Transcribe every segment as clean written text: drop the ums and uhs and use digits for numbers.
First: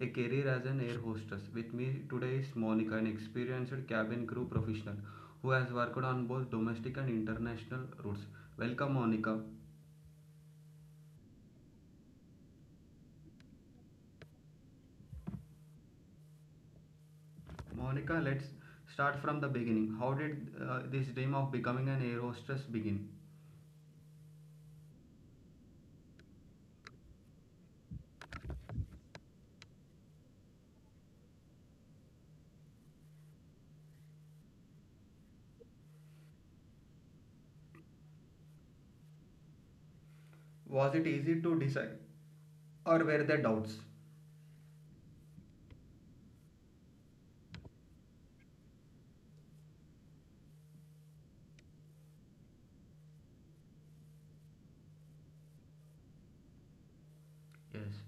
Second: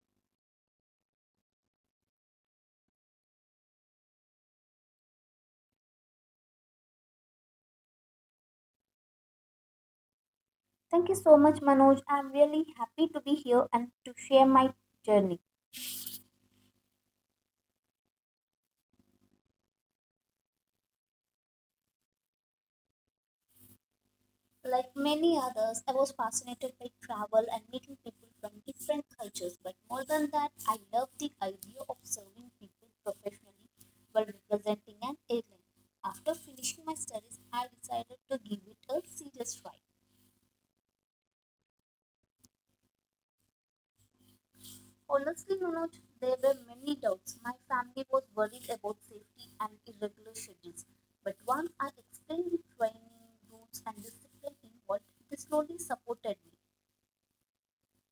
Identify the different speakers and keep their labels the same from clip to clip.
Speaker 1: a career as an air hostess. With me today is Monica, an experienced cabin crew professional who has worked on both domestic and international routes. Welcome, Monica.
Speaker 2: Thank you so much, Manoj. I'm really happy to be here and to share my journey.
Speaker 1: Monica, let's start from the beginning. How did this dream of becoming an air hostess begin?
Speaker 2: Like many others, I was fascinated by travel and meeting people from different cultures. But more than that, I love the idea of serving people professionally while representing an airline. After finishing my studies, I decided to give it a serious try.
Speaker 1: Was it easy to decide, or were there doubts?
Speaker 2: Honestly, Manoj, there were many doubts. My family was worried about safety and irregular schedules. But once I explained the training, rules, and discipline involved, they slowly supported me.
Speaker 1: Yes.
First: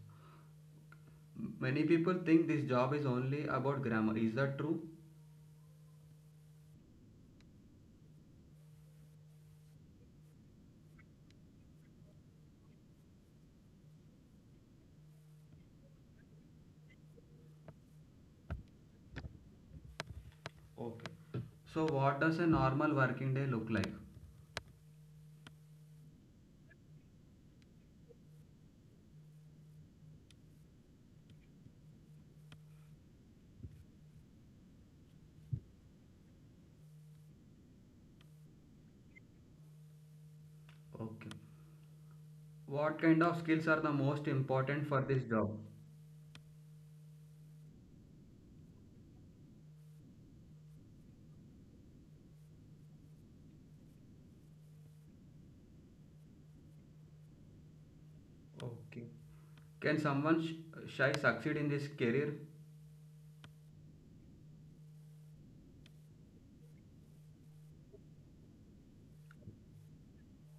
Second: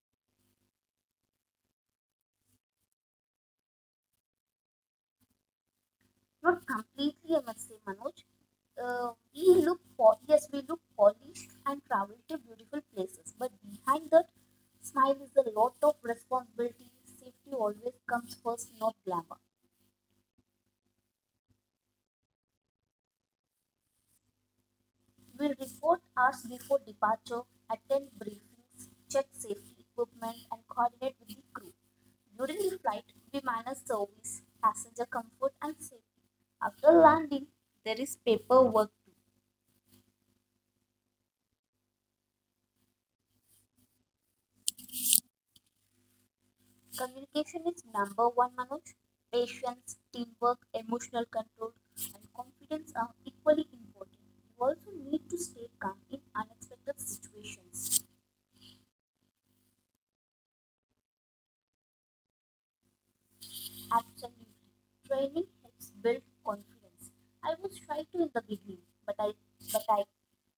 Speaker 1: Many people think this job is only about grammar. Is that true?
Speaker 2: Not completely, I must say, Manoj. Yes, we look polished and travel to beautiful places. But behind that smile is a lot of responsibility. Safety always comes first, not glamour.
Speaker 1: Okay. So, what does a normal working day look like?
Speaker 2: We report hours before departure, attend briefings, check safety equipment, and coordinate with the crew. During the flight, we manage service, passenger comfort, and safety. After landing, there is paperwork too.
Speaker 1: Okay. What kind of skills are the most important for this job?
Speaker 2: Communication is number one, Manoj. Patience, teamwork, emotional control, and confidence are equally important. You also need to stay calm in unexpected situations.
Speaker 1: Okay. Can someone shy succeed in this career?
Speaker 2: Absolutely. Training helps build confidence. I was shy too in the beginning, but I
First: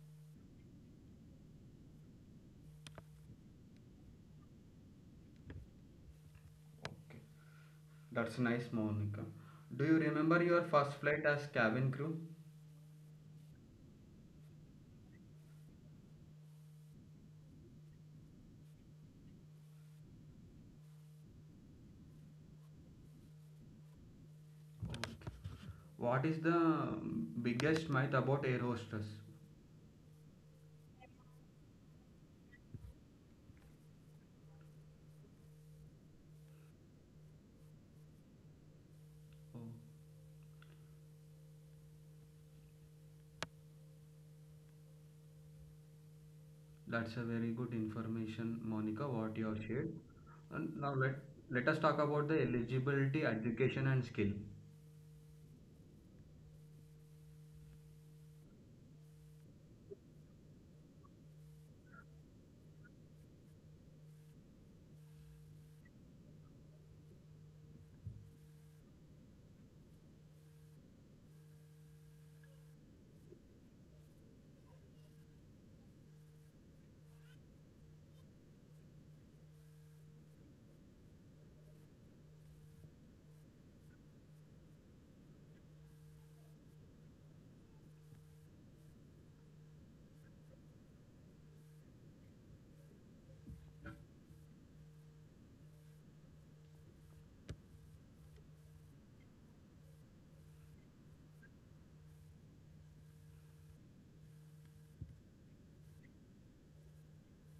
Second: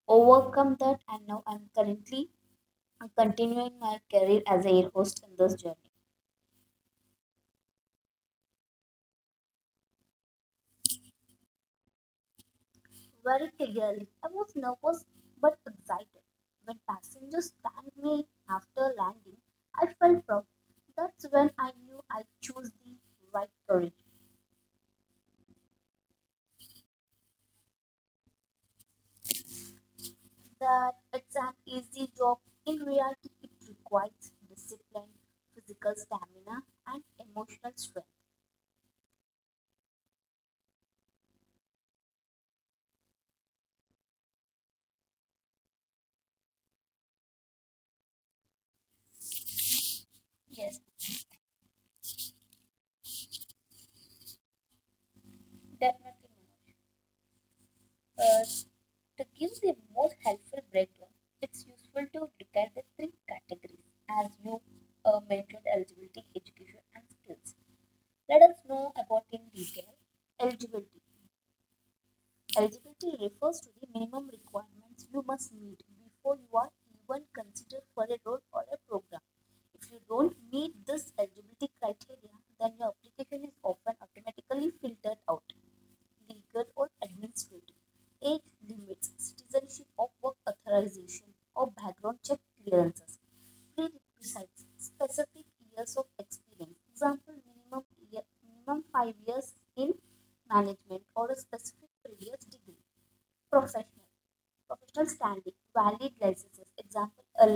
Speaker 2: overcome that, and now I'm currently continuing my career as a air host in this journey.
Speaker 1: Okay. That's nice, Monica. Do you remember your first flight as cabin crew?
Speaker 2: Very clearly, I was nervous but excited. When passengers thanked me after landing, I felt proud. That's when I knew I chose the right career.
Speaker 1: Okay. What is the biggest myth about air hostess?
Speaker 2: That it's an easy job. In reality, it requires discipline, physical stamina, and emotional strength.
Speaker 1: Okay. That's a very good information, Monica, what you have shared. And
Speaker 2: Yes,
Speaker 1: now let, Let us talk about the eligibility, education and skill.
Speaker 2: definitely. Uh, to give the most helpful breakdown, it's useful to look at the three categories as you mentioned: eligibility, education, and skills. Let us know about in detail. Eligibility. Eligibility refers to the minimum requirements you must meet before you are even considered for a role or a program. If you don't meet this eligibility criteria, then your application is often automatically filtered out, legal or administrative. Age limits, citizenship or work authorization or background check clearances. Prerequisites, specific years of experience. Example, minimum, year, minimum 5 years in management or a specific previous degree. Professional. Professional standing. Valid licenses. Example, a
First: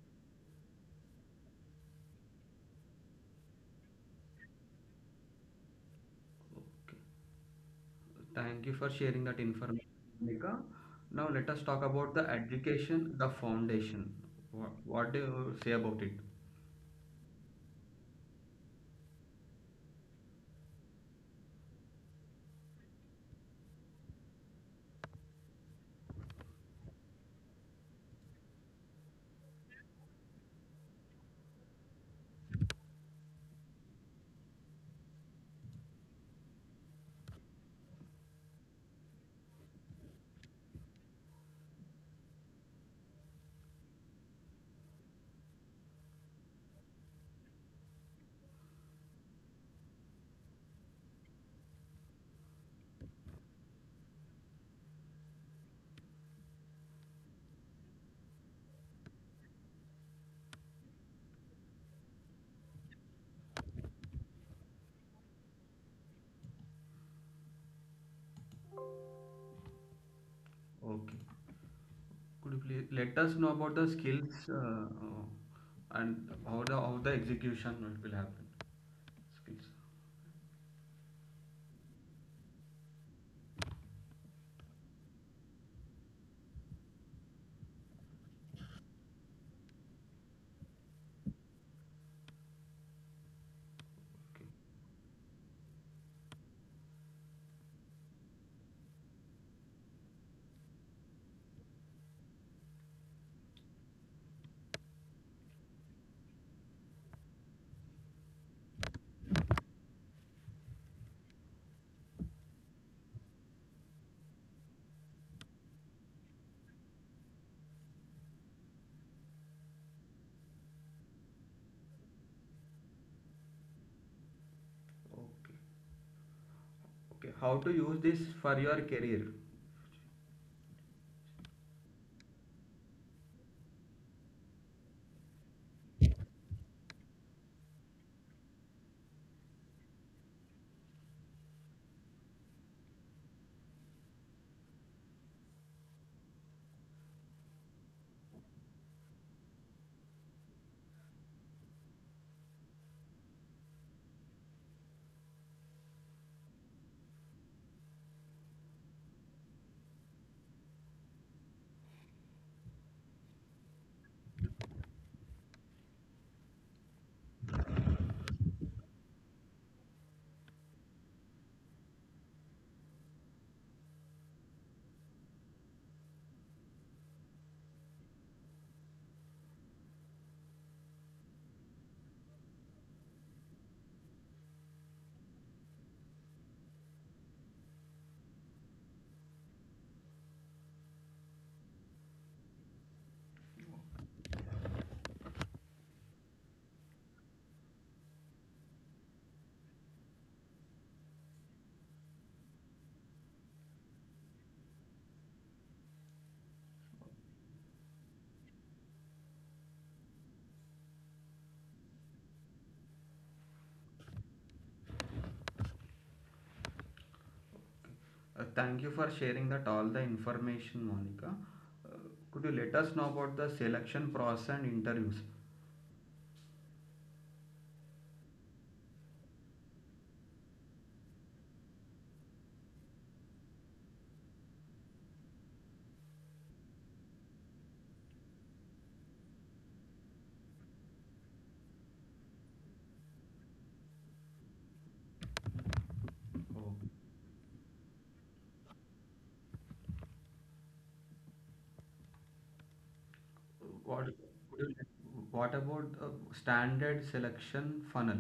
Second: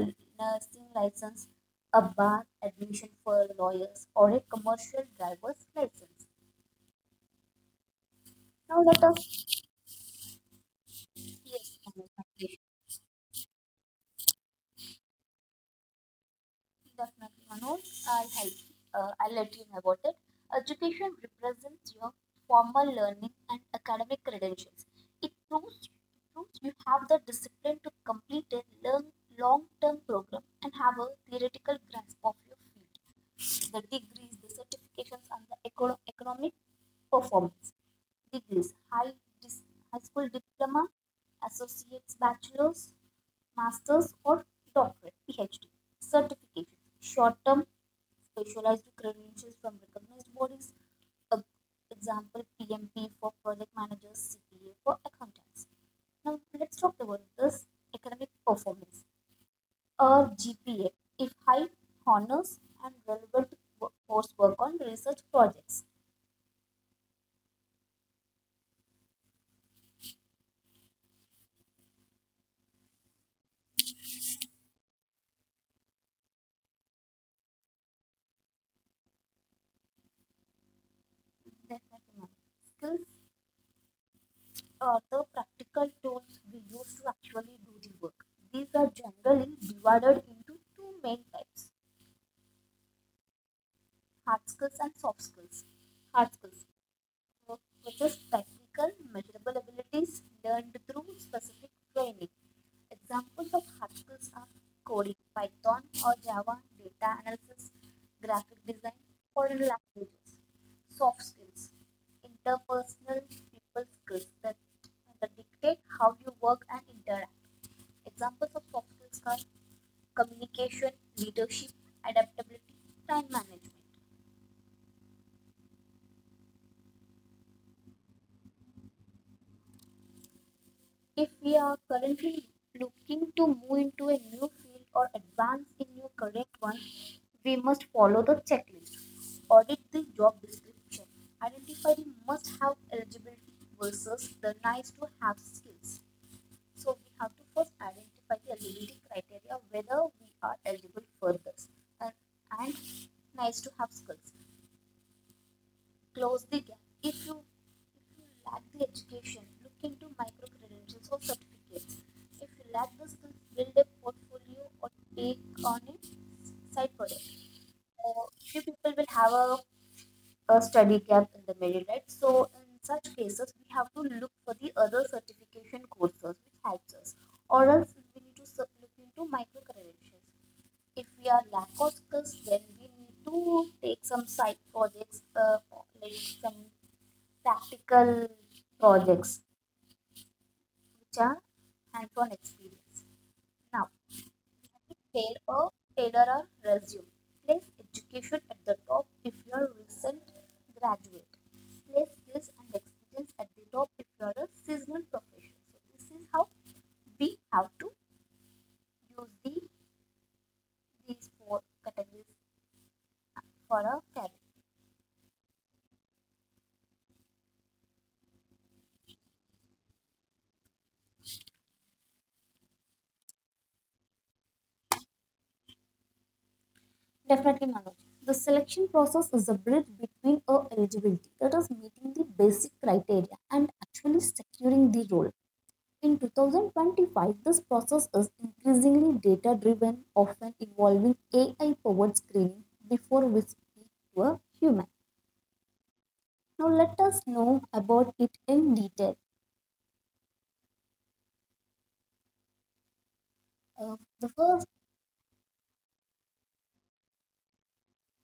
Speaker 2: nursing license, a bar admission for lawyers, or a commercial driver's license.
Speaker 1: Thank you
Speaker 2: Now
Speaker 1: for
Speaker 2: let
Speaker 1: sharing that
Speaker 2: us
Speaker 1: information, Monica. Now let us
Speaker 2: Yes,
Speaker 1: talk
Speaker 2: Manoj,
Speaker 1: about the
Speaker 2: definitely,
Speaker 1: education, the foundation. What do you say about it?
Speaker 2: definitely, Manoj. I'll help you. I'll let you know about it. Education represents your formal learning and academic credentials. It proves you have the discipline to complete a long term program and have a theoretical grasp of your field. The degrees, the certifications, and the economic performance. Degrees: high school diploma, associate's, bachelor's, master's, or doctorate (PhD). Certifications: short term, specialized credentials from recognized bodies. Uh, Example, PMP for project managers, CPA for accountants. Now let's talk about this academic performance or GPA, if high honors and relevant coursework on research projects.
Speaker 1: Okay. Could you please let us know about the skills, and how the execution will happen? Skills.
Speaker 2: Definitely, ma'am. Skills are the practical tools we use to actually do the work. These are generally divided into two main types: hard
Speaker 1: Okay.
Speaker 2: skills and soft skills. Hard skills work possess technical, measurable abilities learned through specific training. Examples of hard skills are coding, Python or Java, data analysis, graphic design, foreign languages. Soft skills, interpersonal people skills that dictate how you work and interact. Examples of soft skills are communication, leadership, adaptability, time management.
Speaker 1: Okay. Okay. How to use this for your career?
Speaker 2: If we are currently looking to move into a new field or advance in your correct one, we must follow the checklist. Audit the job description. Identify the must have eligibility versus the nice to have skills. So we have to first identify the eligibility criteria whether we are eligible for this, and, and nice to have skills close the gap. If you lack the education, look into micro credentials or certificates. If you lack the skills, build a portfolio or take on a side project. Few people will have a study gap in the middle, right? So in such cases, we have to look for the other certification courses which helps us, or else we need to look into micro credentials. If we are lack of skills, then we need to take some side projects, like some practical projects which are hands-on experience. Now, tailor or tailor or resume. Place education at the top if you are recent graduate. Place skills and experience at the top if you are a seasonal professional. So this is how we have to use the these four categories for a career.
Speaker 1: Thank you for sharing that all the information, Monica. Uh, Could you let us know about the selection process and interviews?
Speaker 2: Definitely, Manoj. The selection process is a bridge between a eligibility, that is meeting the basic criteria, and actually securing the role. In 2025, this process is increasingly data driven, often involving AI powered screening before we speak to a human. Now,
Speaker 1: Oh,
Speaker 2: let us know about it in detail.
Speaker 1: what could
Speaker 2: The first
Speaker 1: what about standard selection funnel?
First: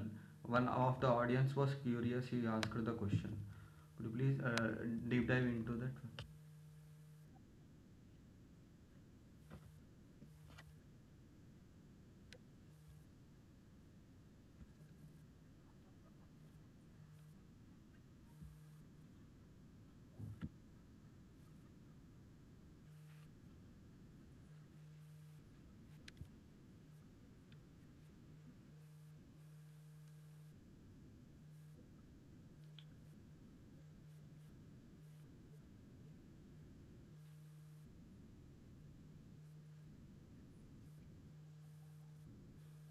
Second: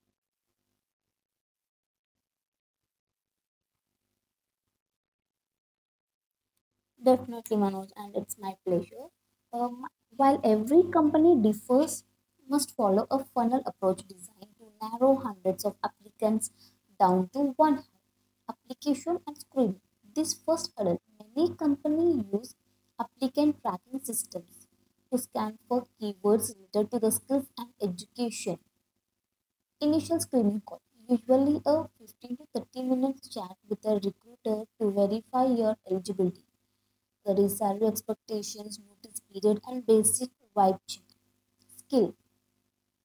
Speaker 1: One of the audience was curious. He asked the question. Could you please deep dive into that?
Speaker 2: Definitely, Manoj, and it's my pleasure. Um, while every company differs, must follow a funnel approach designed to narrow hundreds of applicants down to one application and screening. This first hurdle, many companies use applicant tracking systems to scan for keywords related to the skills and education. Initial screening call, usually a 15 to 30 minutes chat with a recruiter to verify your eligibility. Career salary expectations, notice period, and basic vibe check. Skill.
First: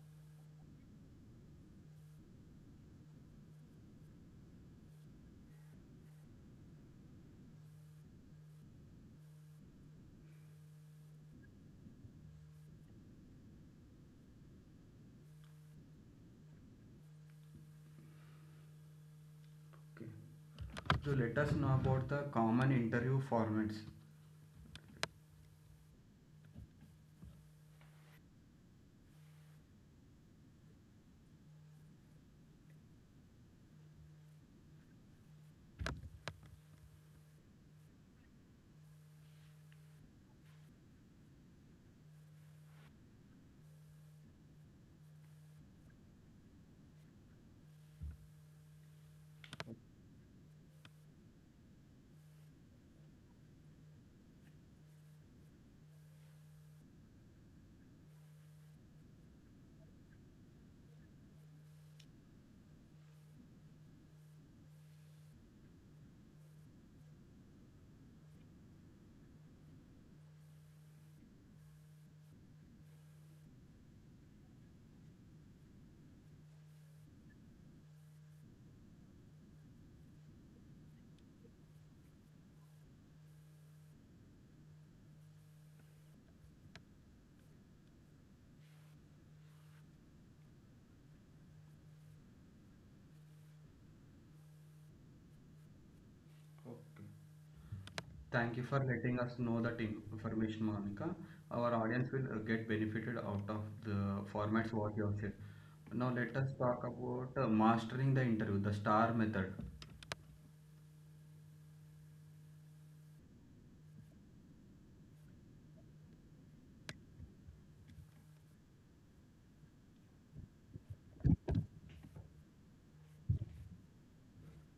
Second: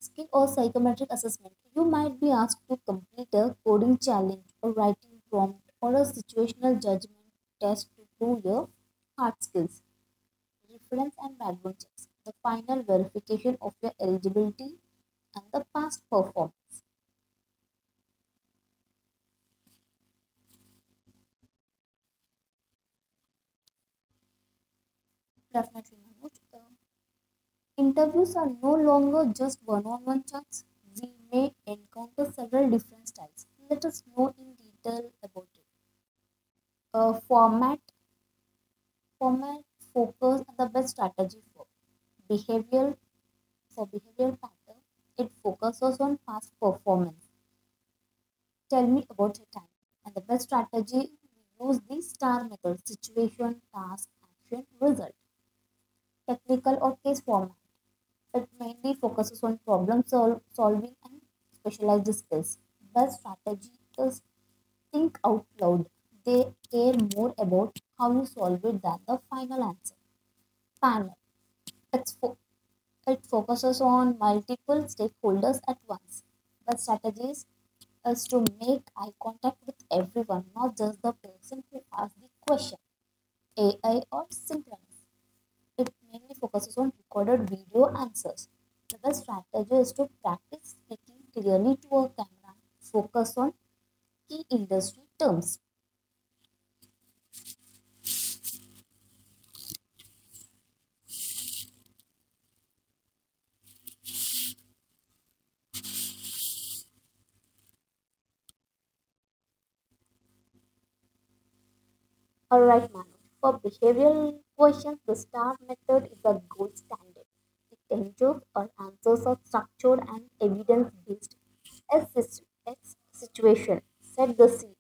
Speaker 2: Skill or psychometric assessment. You might be asked to complete a coding challenge or writing prompt or a situational judgment test to prove your hard skills. Reference and background checks. The final verification of your eligibility and the past performance.
Speaker 1: Okay. So let us know about the common interview formats?
Speaker 2: Definitely, Manoj. Interviews are no longer just one on one chats. We may encounter several different styles. Let us know in detail about it. Uh, format, format, Focus, and the best strategy for behavioral behavioral pattern. It focuses on past performance. Tell me about your time. And the best strategy, we use the star method: situation, task, action, result. Technical or case format. That mainly focuses on problem solving and specialized skills. The strategists think out loud. They care more about how you solve it than the final answer. Panel. It's fo- it focuses on multiple stakeholders at once. The strategies is to make eye contact with everyone, not just the person who asked the question. AI or synchronous. It mainly focuses on recorded video answers. The best strategy is to practice speaking clearly to a camera, focus on key industry terms.
Speaker 1: Thank you for letting us know that information, Monica. Our audience will get benefited out of the formats what you have said. Now let us talk about mastering the interview, the STAR method.
Speaker 2: Alright, Manu. For behavioral questions, the STAR method is a gold standard. The answers or answers are structured and evidence-based. S is X situation. Set the scene.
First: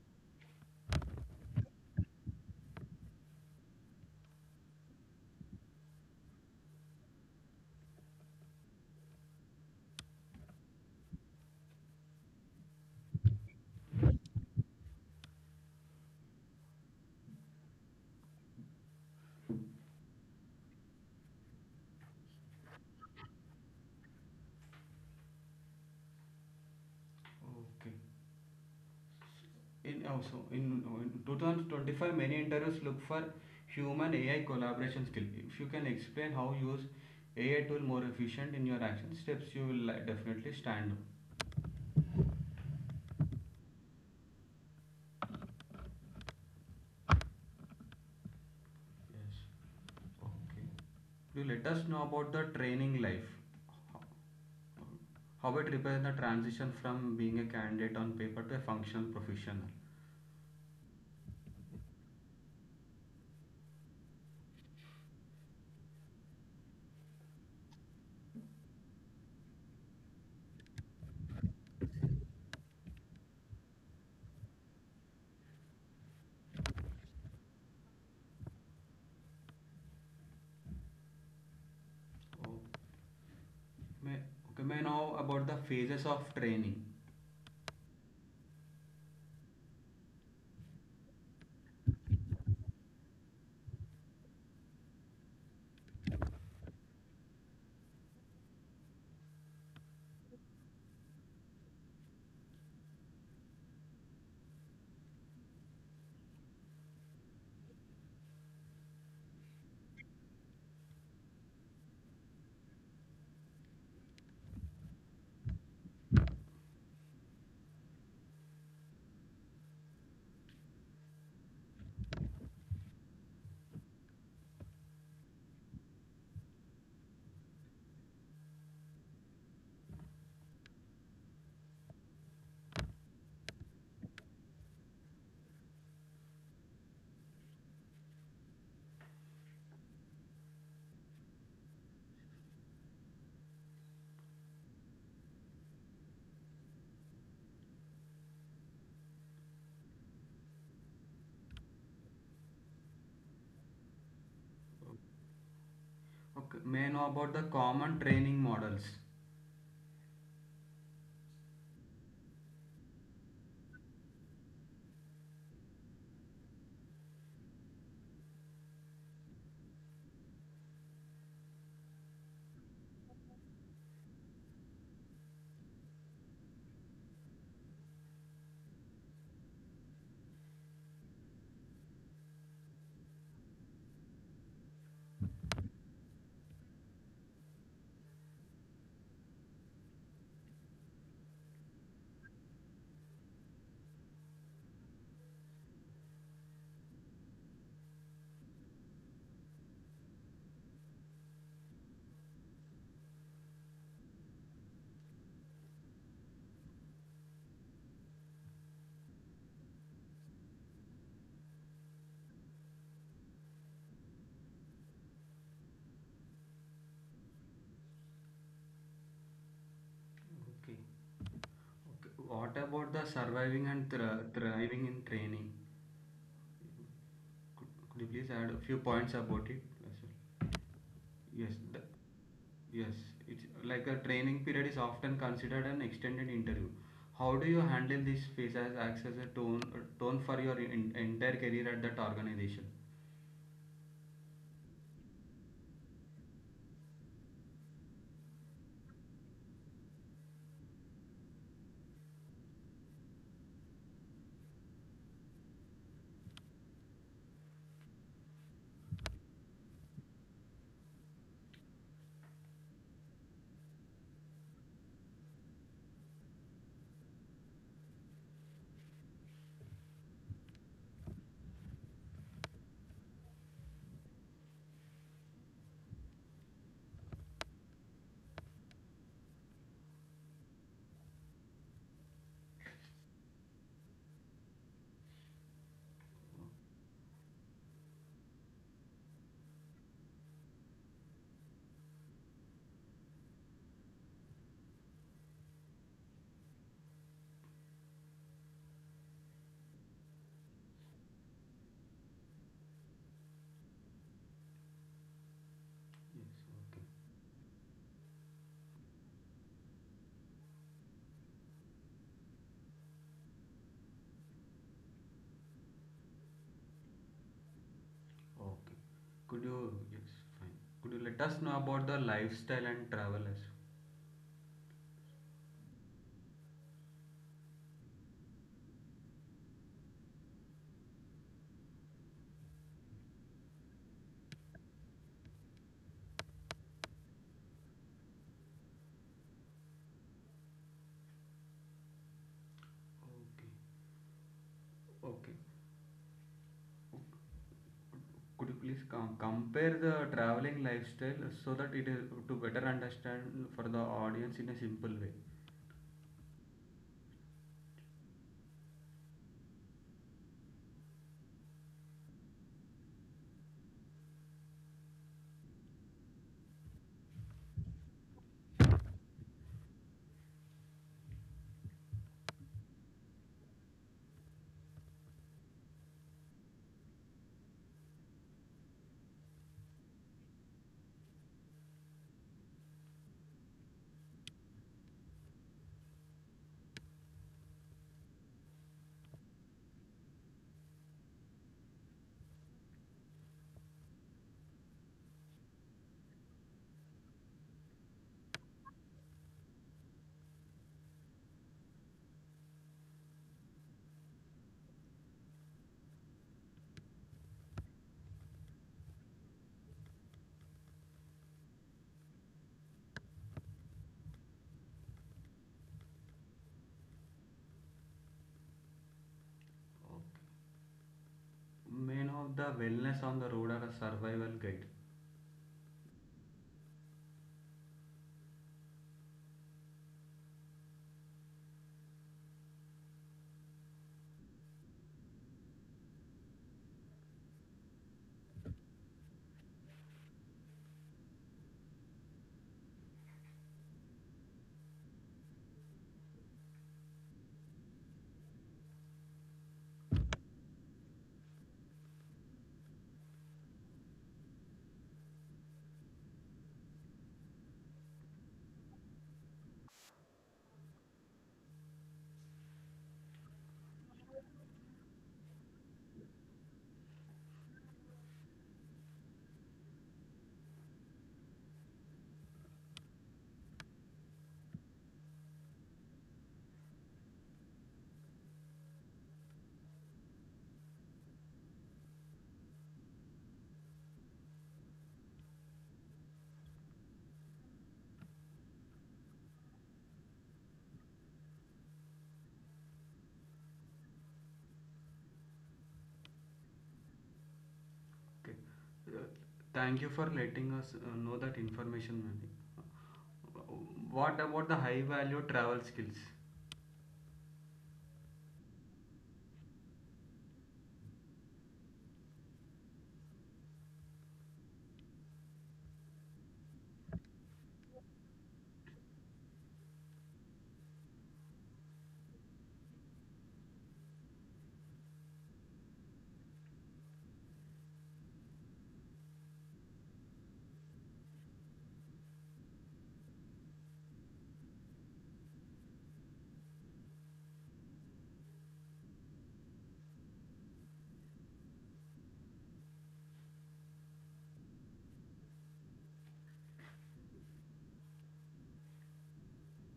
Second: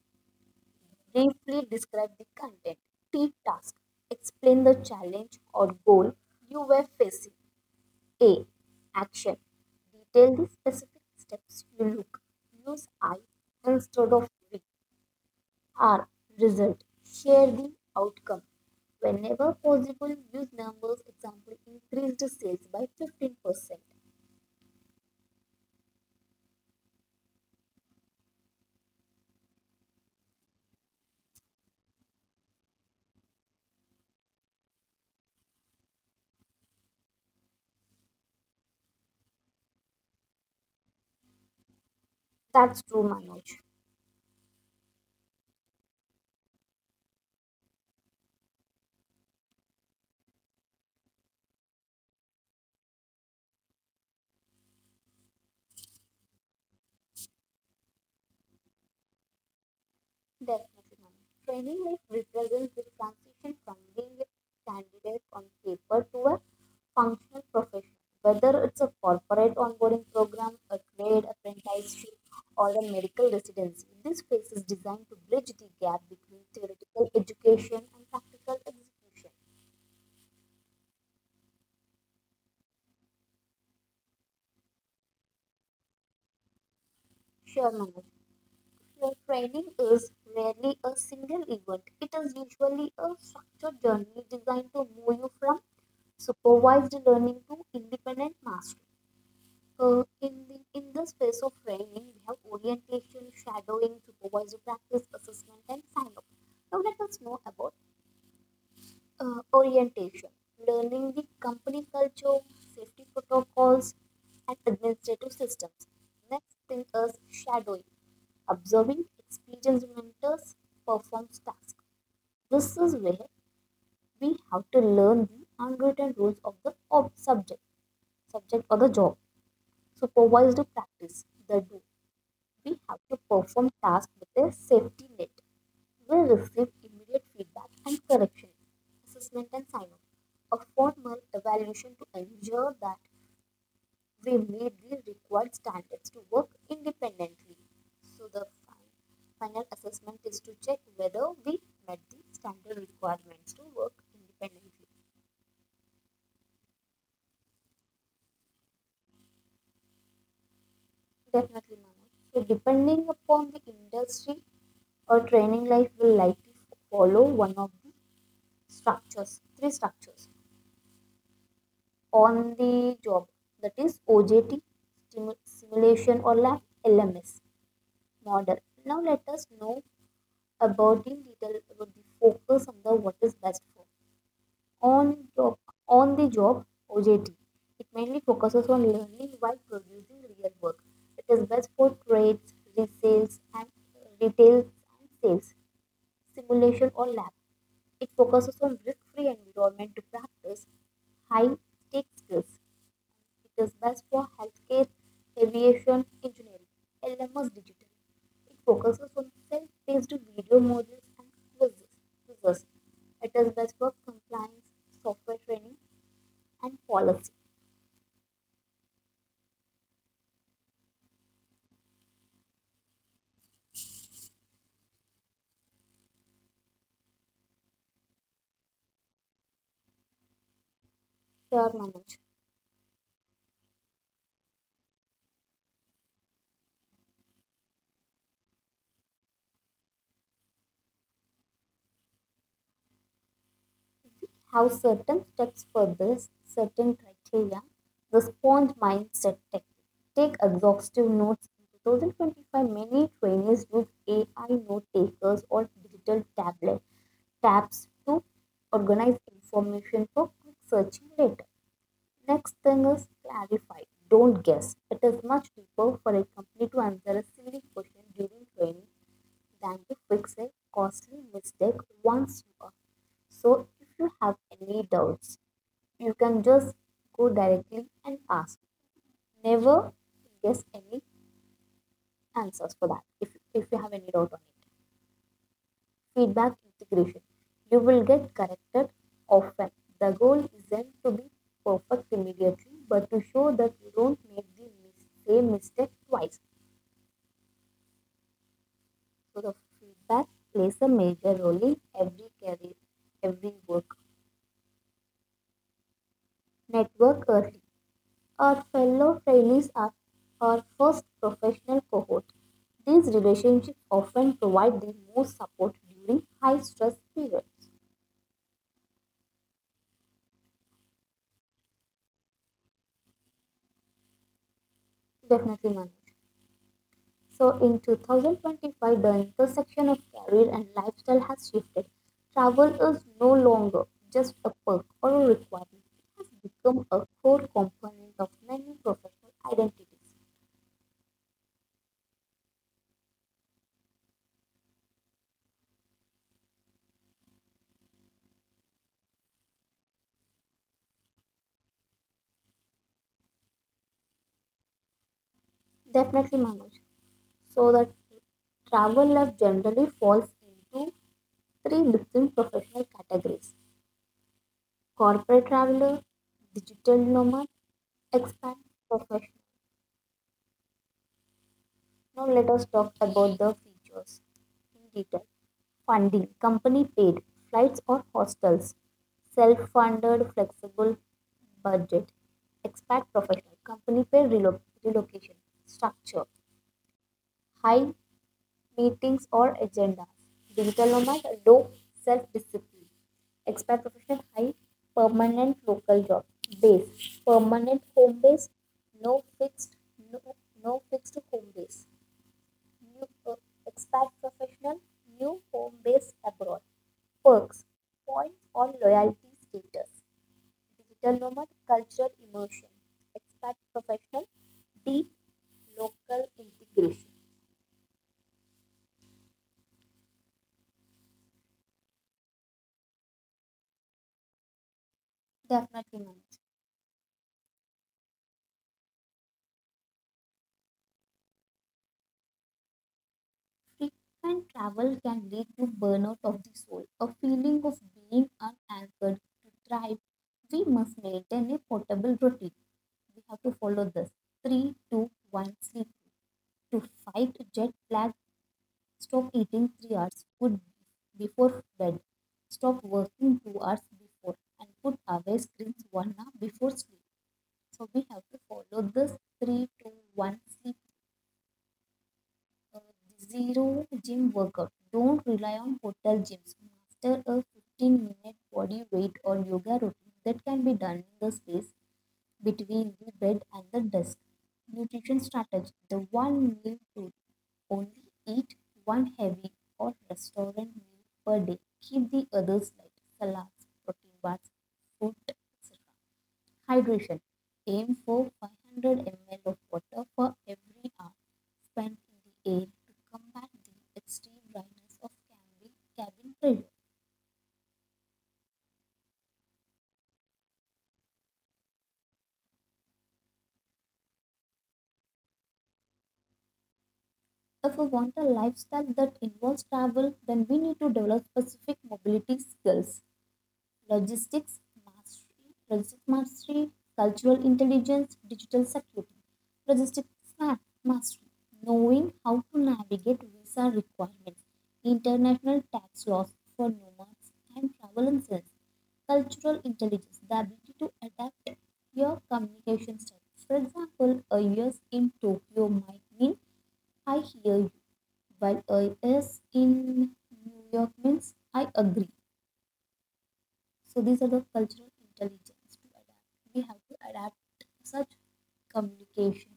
Speaker 2: Briefly describe the content. T, task. Explain the challenge or goal you were facing. A. Action. Detail the specific steps you look. Use I instead of we. R. Result. Share the outcome. Whenever possible, use numbers. Example, increased sales by 15%.
Speaker 1: Okay. In 2025, many interviews look for human AI collaboration skill. If you can explain how you use AI tool more efficient in your action steps, you will definitely stand.
Speaker 2: That's true, Manoj.
Speaker 1: Yes. Okay. Could you let us know about the training life? How it repairs the transition from being a candidate on paper to a functional professional?
Speaker 2: Definitely, Manu. Training life represents the transition from being a candidate on paper to a functional profession. Whether it's a corporate onboarding program, a trade apprenticeship, or a medical residency, this phase is designed to bridge the gap between theoretical education and practical execution.
Speaker 1: Oh, May, okay, may I know about the phases of training.
Speaker 2: Sure, Manoj. Your training is rarely a single event. It is usually a structured journey designed to move you from supervised learning to independent mastery. In the space of training, we have orientation, shadowing, supervisor practice, assessment, and sign-off. Now let us know about orientation, learning the company culture, safety protocols, and administrative systems. Next thing is shadowing, observing experienced mentors performs tasks. This is where we have to learn the unwritten rules of the subject or the job. Supervised practice, the do we have to perform tasks with a safety net. We receive immediate feedback and correction, assessment and sign-off, a formal evaluation to ensure that we meet the required standards to work independently. So the final assessment is to check whether we met the standard requirements to work independently.
Speaker 1: Okay, may I know about the common training models.
Speaker 2: Definitely, Manoj. So depending upon the industry or training life will likely follow one of the three structures. On the job, that is OJT, simulation or lab, LMS model. Now let us know about in detail about the focus on the what is best for on job on the job OJT. It mainly focuses on learning while producing real work. It is best for trades, resales, and retail and sales. Simulation or lab. It focuses on risk-free environment to practice high-stake skills. It is best for healthcare, aviation, engineering, and almost digital. It focuses on self-paced video models and quizzes. quizzes. It is best for compliance, software training, and policy.
Speaker 1: Okay. Okay. What about the surviving and thriving in training? Could you please add a few points about it, as well? Yes. The,
Speaker 2: Sure, Manoj.
Speaker 1: Yes, it's like a training period is often considered an extended interview. How do you handle this phase as acts as tone for your entire career at that organization?
Speaker 2: Have certain steps for this, certain criteria, the sponge mindset technique. Take exhaustive notes. In 2025, many trainees use AI note takers or digital tablet tabs to organize information for quick searching later. Next thing is clarify. Don't guess. It is much cheaper for a company to answer a silly question during training than to fix a costly mistake once you are, so if you have any doubts, you can just go directly and ask. Never guess any answers for that. If you have any doubt on it, feedback integration. You will get corrected often. The goal isn't to be perfect immediately, but to show that you don't make the same mistake twice. So the feedback plays a major role in every career, every work.
Speaker 1: Yes, okay,
Speaker 2: Network early or fellow trainees are our first professional cohort. These relationships often provide the most support during high stress periods.
Speaker 1: okay. Could you, yes, fine. Could you let us know about the lifestyle and travelers?
Speaker 2: Definitely, Manoj. So, in 2025, the intersection of career and lifestyle has shifted. Travel is no longer just a perk or a requirement, it has become a core component of many professional identities.
Speaker 1: Okay, okay. Could you please compare the traveling lifestyle so that it is to better understand for the audience in a simple way?
Speaker 2: Definitely, Manoj. So the travel life generally falls into three different professional categories: corporate traveler, digital nomad, expat professional. Now let us talk about the features in detail. Funding, company paid, flights or hostels, self-funded flexible budget, expat professional, company paid relocation, structure, high meetings or agendas. Digital nomad, low self-discipline. Expat professional, high permanent local job. Base, permanent home base, no fixed, no, no fixed home base. New, expat professional, new home base abroad. Perks, points or loyalty status. Digital nomad, cultural immersion. Expat professional, deep local integration.
Speaker 1: Okay. Main of the wellness on the road or a survival guide.
Speaker 2: Definitely, manage. Frequent travel can lead to burnout of the soul, a feeling of being unanchored. To thrive, we must maintain a portable routine. We have to follow this 3-2-1 sleep. To fight jet lag, stop eating 3 hours food before bed. Stop working 2 hours before and put away screens 1 hour before sleep. So we have to follow this 3-2-1 sleep. Zero gym workout. Don't rely on hotel gyms. Master a 15-minute body weight or yoga routine that can be done in the space between the bed and the desk. Nutrition strategy, the one meal rule. Only eat one heavy or restaurant meal per day. Keep the others light, salads, protein bars, fruit, etc. Hydration. Aim for 500 ml of water for every hour spent in the air to combat the extreme dryness of cabin trade.
Speaker 1: Okay. Uh, Thank you for letting us know that information, Manik. What about the high value travel skills?
Speaker 2: If we want a lifestyle that involves travel, then we need to develop specific mobility skills. Logistics mastery, logistics mastery, cultural intelligence, digital security. Logistics ma- mastery, knowing how to navigate visa requirements, international tax laws for nomads and travelers. Cultural intelligence, the ability to adapt your communication style. For example, a yes in Tokyo might mean I hear you, while a yes in New York means I agree. So these are the cultural intelligence to adapt. We have to adapt such communication.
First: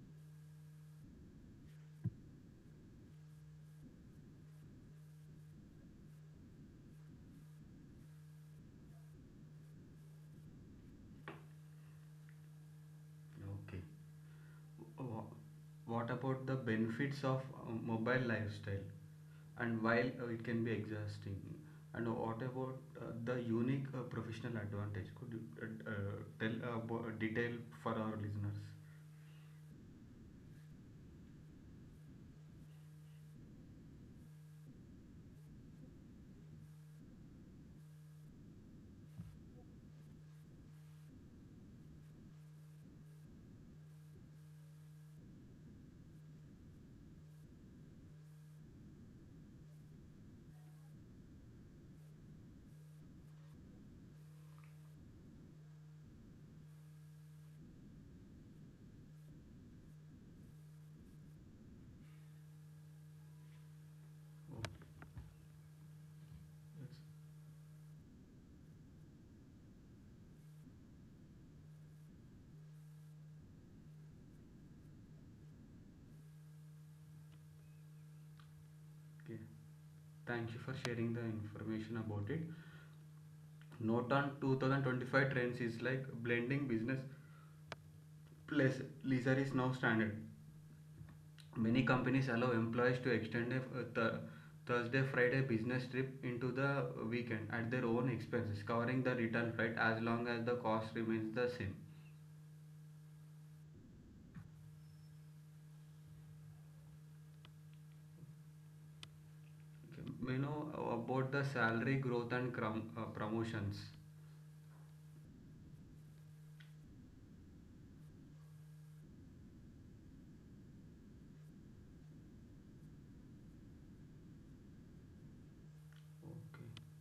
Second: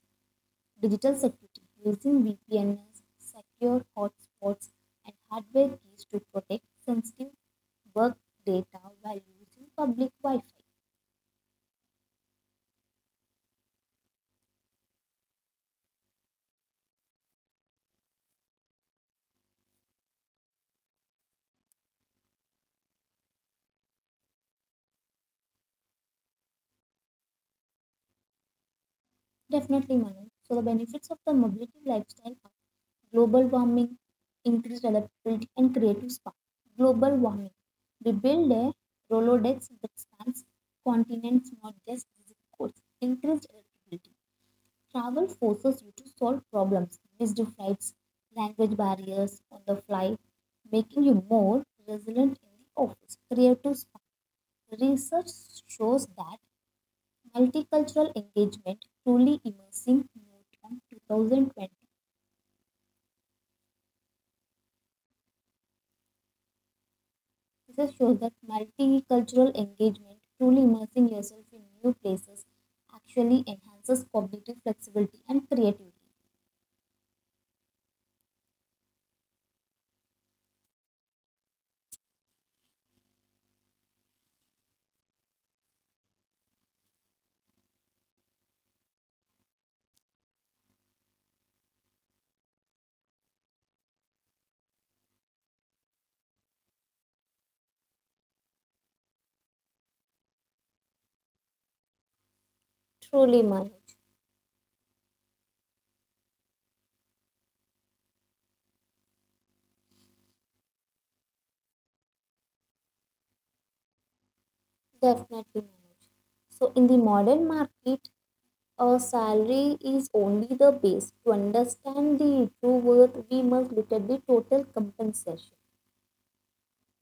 Speaker 2: Digital security, using VPNs, secure hotspots, and hardware keys to protect sensitive work data while using public Wi-Fi.
Speaker 1: Okay. Wha- What about the benefits of mobile lifestyle? And while it can be exhausting, and what about the unique professional advantage? Could you tell about detail for our listeners?
Speaker 2: Definitely, Manu. So the benefits of the mobility lifestyle are global warming, increased adaptability, and creative spark. Global warming. We build a Rolodex that spans continents, not just zip codes. Increased adaptability. Travel forces you to solve problems, missed flights, language barriers on the fly, making you more resilient in the office. Creative spark. Research shows that multicultural engagement truly immersing note on 2020. This shows that multicultural engagement, truly immersing yourself in new places, actually enhances cognitive flexibility and creativity.
Speaker 1: Okay. Thank you for sharing the information about it. Notan 2025 trends is like blending business plus leisure is now standard. Many companies allow employees to extend a Thursday Friday business trip into the weekend at their own expenses, covering the return flight as long as the cost remains the same.
Speaker 2: Truly, Manoj.
Speaker 1: Okay. You know about the salary growth and promotions.
Speaker 2: Definitely, Manoj. So, in the modern market, a salary is only the base. To understand the true worth, we must look at the total compensation.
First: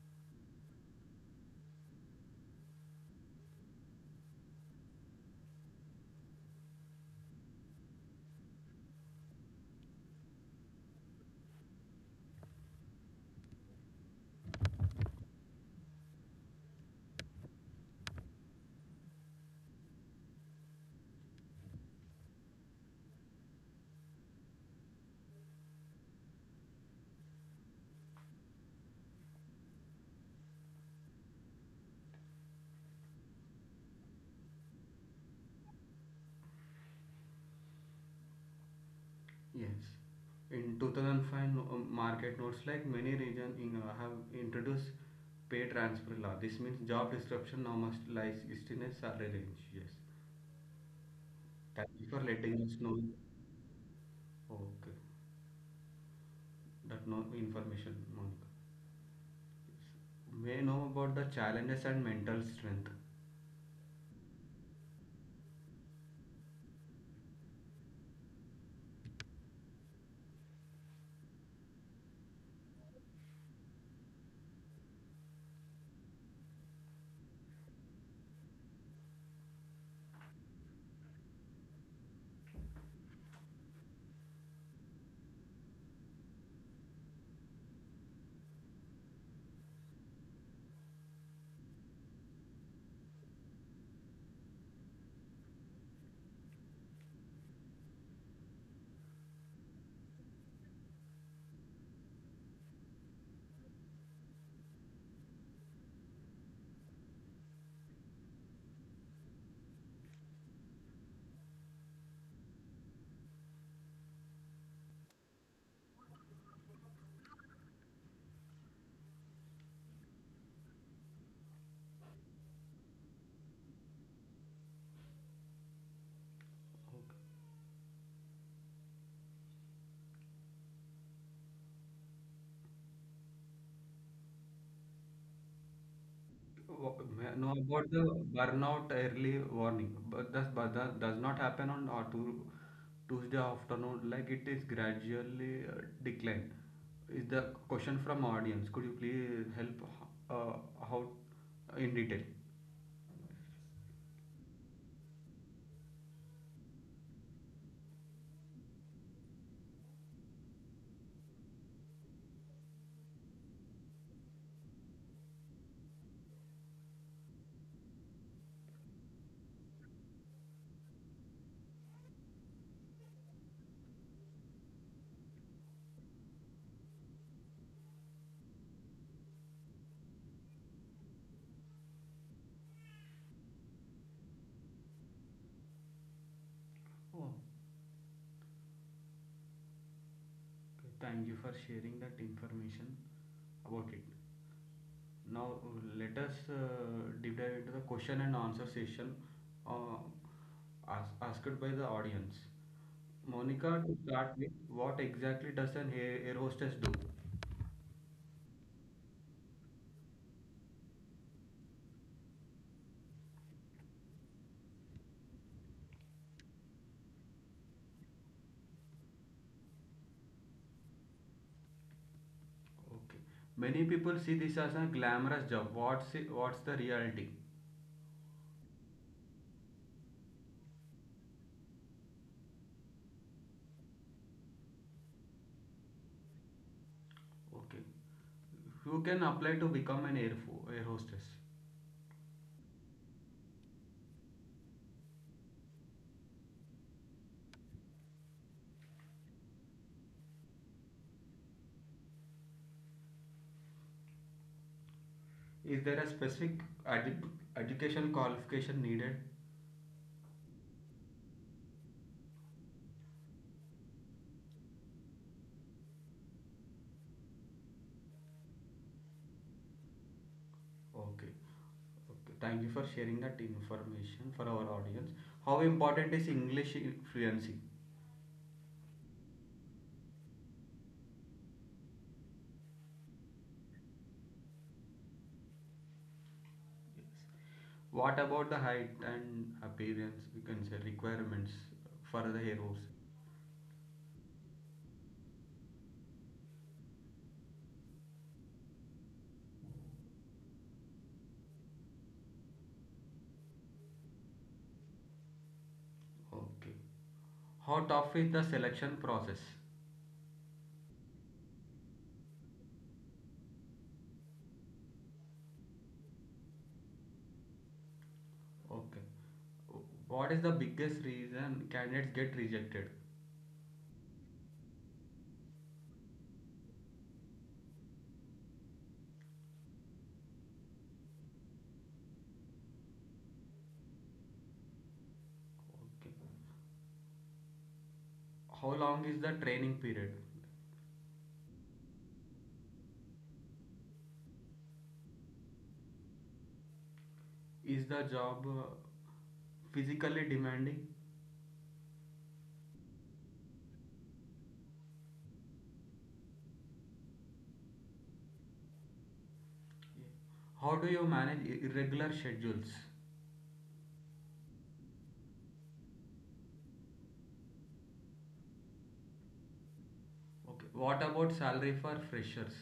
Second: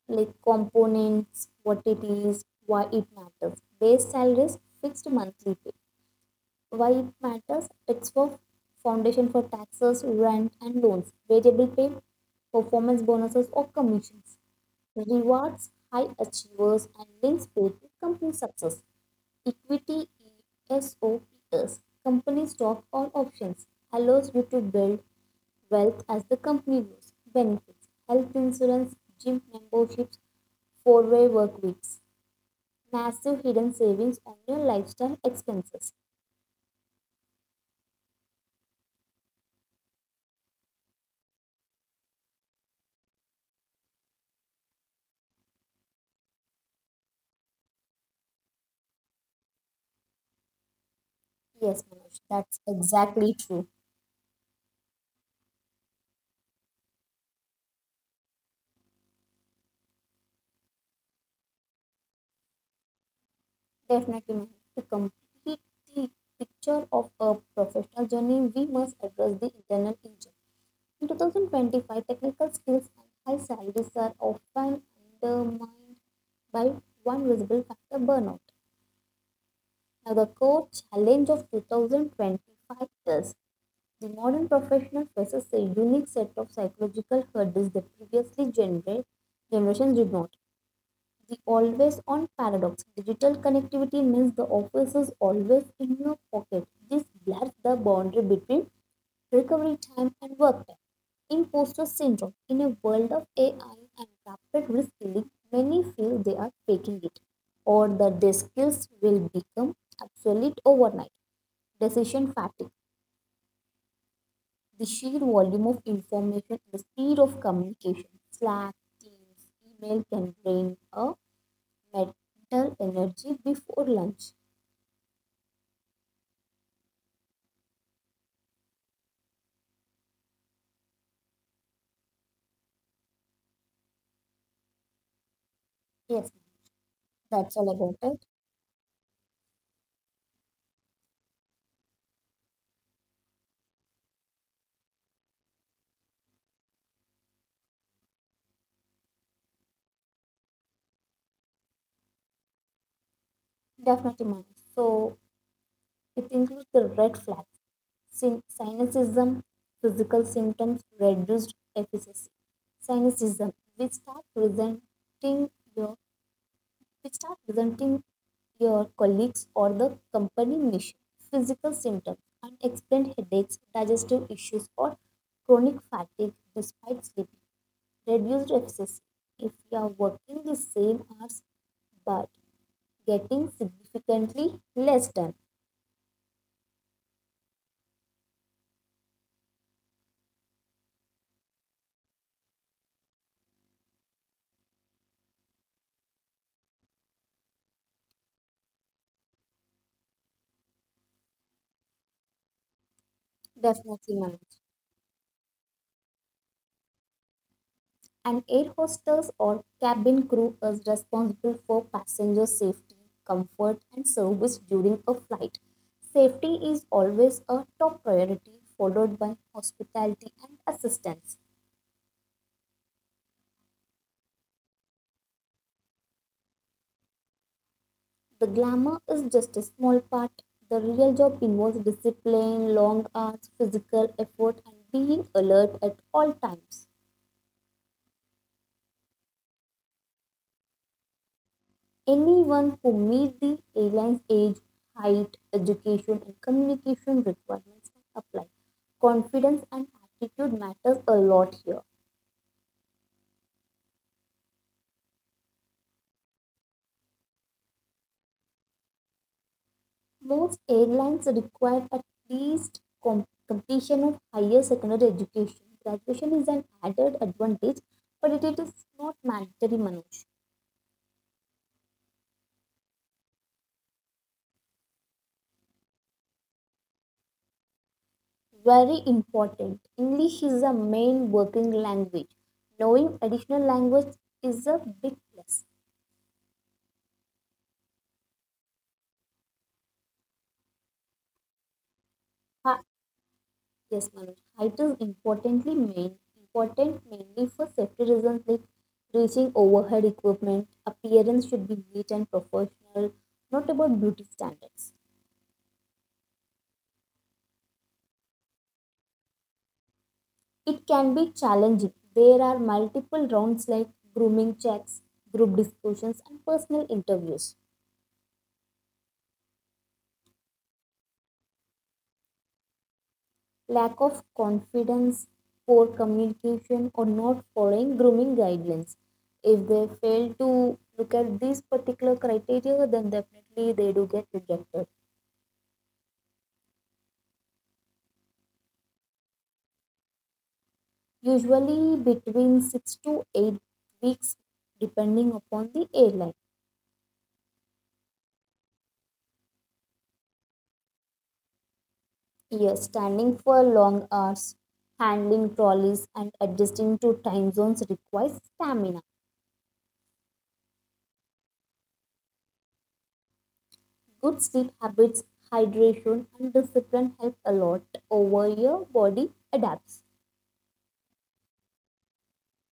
Speaker 2: Like components, what it is, why it matters. Base salary is fixed monthly pay. Why it matters? It's for foundation for taxes, rent, and loans. Variable pay, performance bonuses, or commissions. Rewards high achievers and links pay to company success. Equity, ESOPs, companies stop all options, allows you to build wealth as the company grows. Benefits, health insurance, gym memberships, four-way work weeks, massive hidden savings on your lifestyle expenses.
Speaker 1: Yes. In 2005 market notes like many region in have introduced pay transfer law. This means job disruption now must lies in a salary range. Yes.
Speaker 2: Yes,
Speaker 1: Thank you for
Speaker 2: Manoj,
Speaker 1: letting
Speaker 2: that's
Speaker 1: us know.
Speaker 2: exactly true.
Speaker 1: Okay. That no information, Monica. Yes. May know about the challenges and mental strength.
Speaker 2: Definitely, Manoj. To complete the picture of a professional journey, we must address the internal engine. In 2025, technical skills and high salaries are often undermined by one visible factor, burnout. Now, the core challenge of 2025 is the modern professional faces a unique set of psychological hurdles that previously generations did not. The always on paradox, digital connectivity means the office is always in your pocket. This blurs the boundary between recovery time and work time. Imposter syndrome. In a world of AI and rapid reskilling, many feel they are faking it or that their skills will become obsolete overnight. Decision fatigue. The sheer volume of information and the speed of communication, Slack, Teams, email, can drain a mental energy before lunch. Yes, ma'am,
Speaker 1: No,
Speaker 2: that's all
Speaker 1: about
Speaker 2: about
Speaker 1: the
Speaker 2: it.
Speaker 1: burnout early warning, but that does not happen on Tuesday afternoon. Like it is gradually decline. Is the question from audience? Could you please help uh, how in detail?
Speaker 2: Definitely, ma'am. So it includes the red flag, cynicism, physical symptoms, reduced efficacy. Cynicism. We start resenting your colleagues or the company mission. Physical symptoms, unexplained headaches, digestive issues, or chronic fatigue despite sleeping. Reduced efficacy. If you are working the same hours but getting significantly less done.
Speaker 1: Oh, okay. Thank you for sharing that information about it. Now let us deep dive into the question and answer session, uh, as asked by the audience. Monica, to
Speaker 2: Definitely,
Speaker 1: start
Speaker 2: ma'am.
Speaker 1: with, what exactly does an air hostess do?
Speaker 2: An air hostess or cabin crew is responsible for passenger safety, comfort, and service during a flight. Safety is always a top priority, followed by hospitality and assistance.
Speaker 1: Okay. Many people see this as a glamorous job. What's the reality?
Speaker 2: The glamour is just a small part. The real job involves discipline, long hours, physical effort, and being alert at all times.
Speaker 1: Okay. Who can apply to become an air hostess?
Speaker 2: Anyone who meets the airline's age, height, education, and communication requirements can apply. Confidence and attitude matters a lot here.
Speaker 1: Is there a specific edu- education qualification needed?
Speaker 2: Most airlines require at least completion of higher secondary education. Graduation is an added advantage, but it is not mandatory, Manoj.
Speaker 1: Okay. Okay. Thank you for sharing that information for our audience. How important is English fluency?
Speaker 2: Very important. English is the main working language. Knowing additional language is a big plus.
Speaker 1: What about the height and appearance? We can say requirements for the air hostess.
Speaker 2: Yes, Manoj. Height is important mainly for safety reasons like reaching overhead equipment. Appearance should be neat and professional, not about beauty standards.
Speaker 1: Okay. How tough is the selection process?
Speaker 2: It can be challenging. There are multiple rounds like grooming checks, group discussions, and personal interviews.
Speaker 1: Okay. What is the biggest reason candidates get rejected?
Speaker 2: Lack of confidence, poor communication, or not following grooming guidelines. If they fail to look at these particular criteria, then definitely they do get rejected.
Speaker 1: Okay. How long is the training period?
Speaker 2: Usually between 6 to 8 weeks depending upon the airline.
Speaker 1: Is the job physically demanding?
Speaker 2: Yes, standing for long hours, handling trolleys and adjusting to time zones requires stamina.
Speaker 1: Yeah. How do you manage irregular schedules?
Speaker 2: Good sleep habits, hydration and discipline help a lot over your body adapts.
Speaker 1: Okay. What about salary for freshers?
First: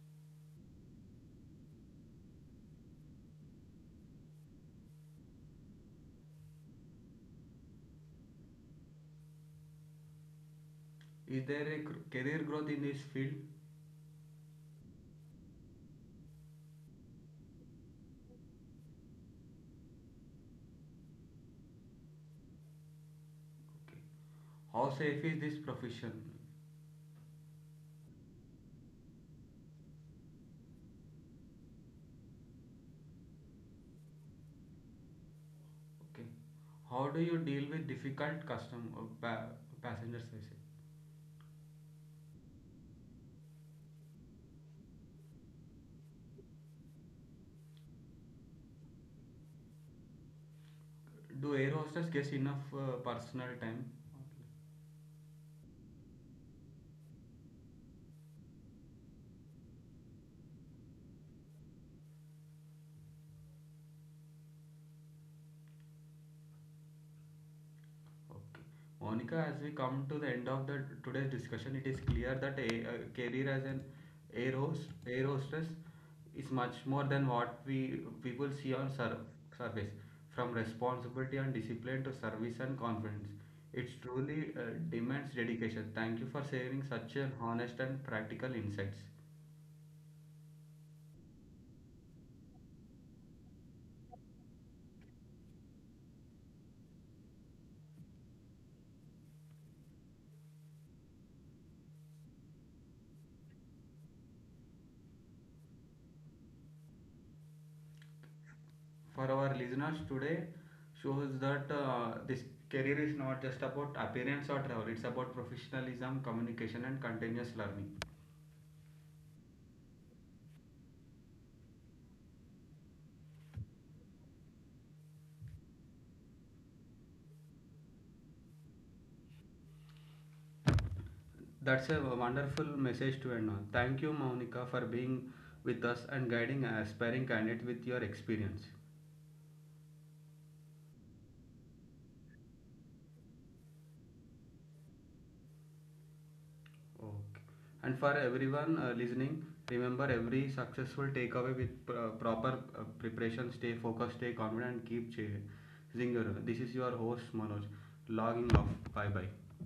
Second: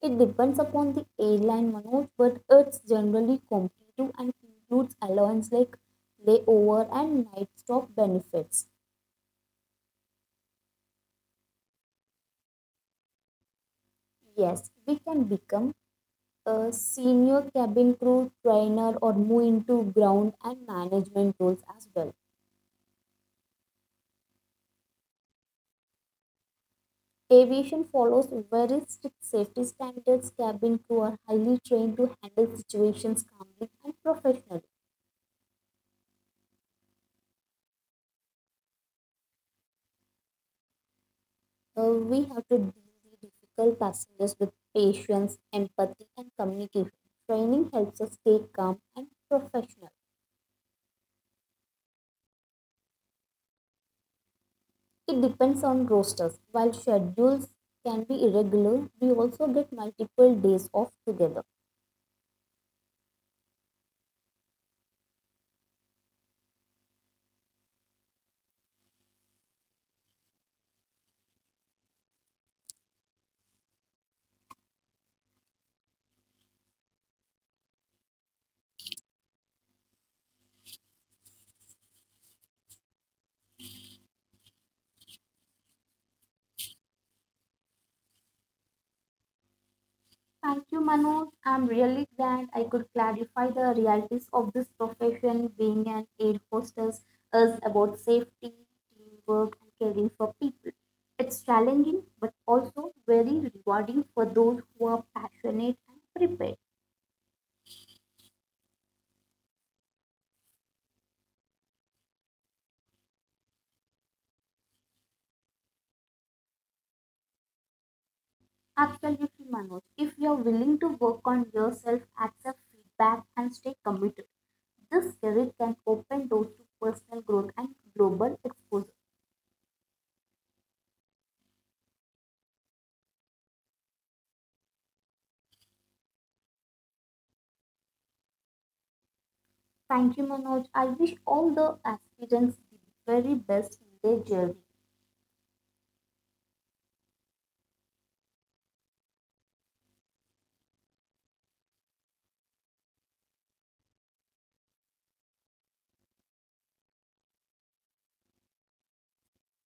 Speaker 2: It depends upon the airline Manoj, but it's generally competitive and includes allowance like layover and night stop benefits.
Speaker 1: Is there a career growth in this field?
Speaker 2: Yes, we can become a senior cabin crew, trainer, or move into ground and management roles as well.
Speaker 1: Okay. How safe is this profession?
Speaker 2: Aviation follows very strict safety standards. Cabin crew are highly trained to handle situations calmly and professionally.
Speaker 1: Okay. How do you deal with difficult passengers, I say?
Speaker 2: We have to deal with difficult passengers with patience, empathy, and communication. Training helps us stay calm and professional.
Speaker 1: Do air hostess gets enough personal time?
Speaker 2: It depends on rosters. While schedules can be irregular, we also get multiple days off together.
Speaker 1: Okay. Monica, as we come to the end of the today's discussion, it is clear that a career as an air hostess is much more than what we people see on surface. From responsibility and discipline to service and confidence, it truly demands dedication. Thank you for sharing such an honest and practical insights.
Speaker 2: Thank you, Manoj. I'm really glad I could clarify the realities of this profession. Being an air hostess is about safety, teamwork, and caring for people. It's challenging, but also very rewarding for those who are passionate and prepared.
Speaker 1: For our listeners today shows that this career is not just about appearance or travel, it's about professionalism, communication and continuous learning.
Speaker 2: Absolutely, Manoj. If you're willing to work on yourself, accept feedback, and stay committed, this career can open doors to personal growth and global exposure.
Speaker 1: That's a wonderful message to end on. Thank you, Monica, for being with us and guiding aspiring candidates with your experience.
Speaker 2: Thank you, Manoj. I wish all the aspirants the very best in their journey.
Speaker 1: Okay, and for everyone listening, remember every successful takeaway with proper preparation. Stay focused, stay confident and keep chasing your. This is your host Manoj, logging off. Bye bye.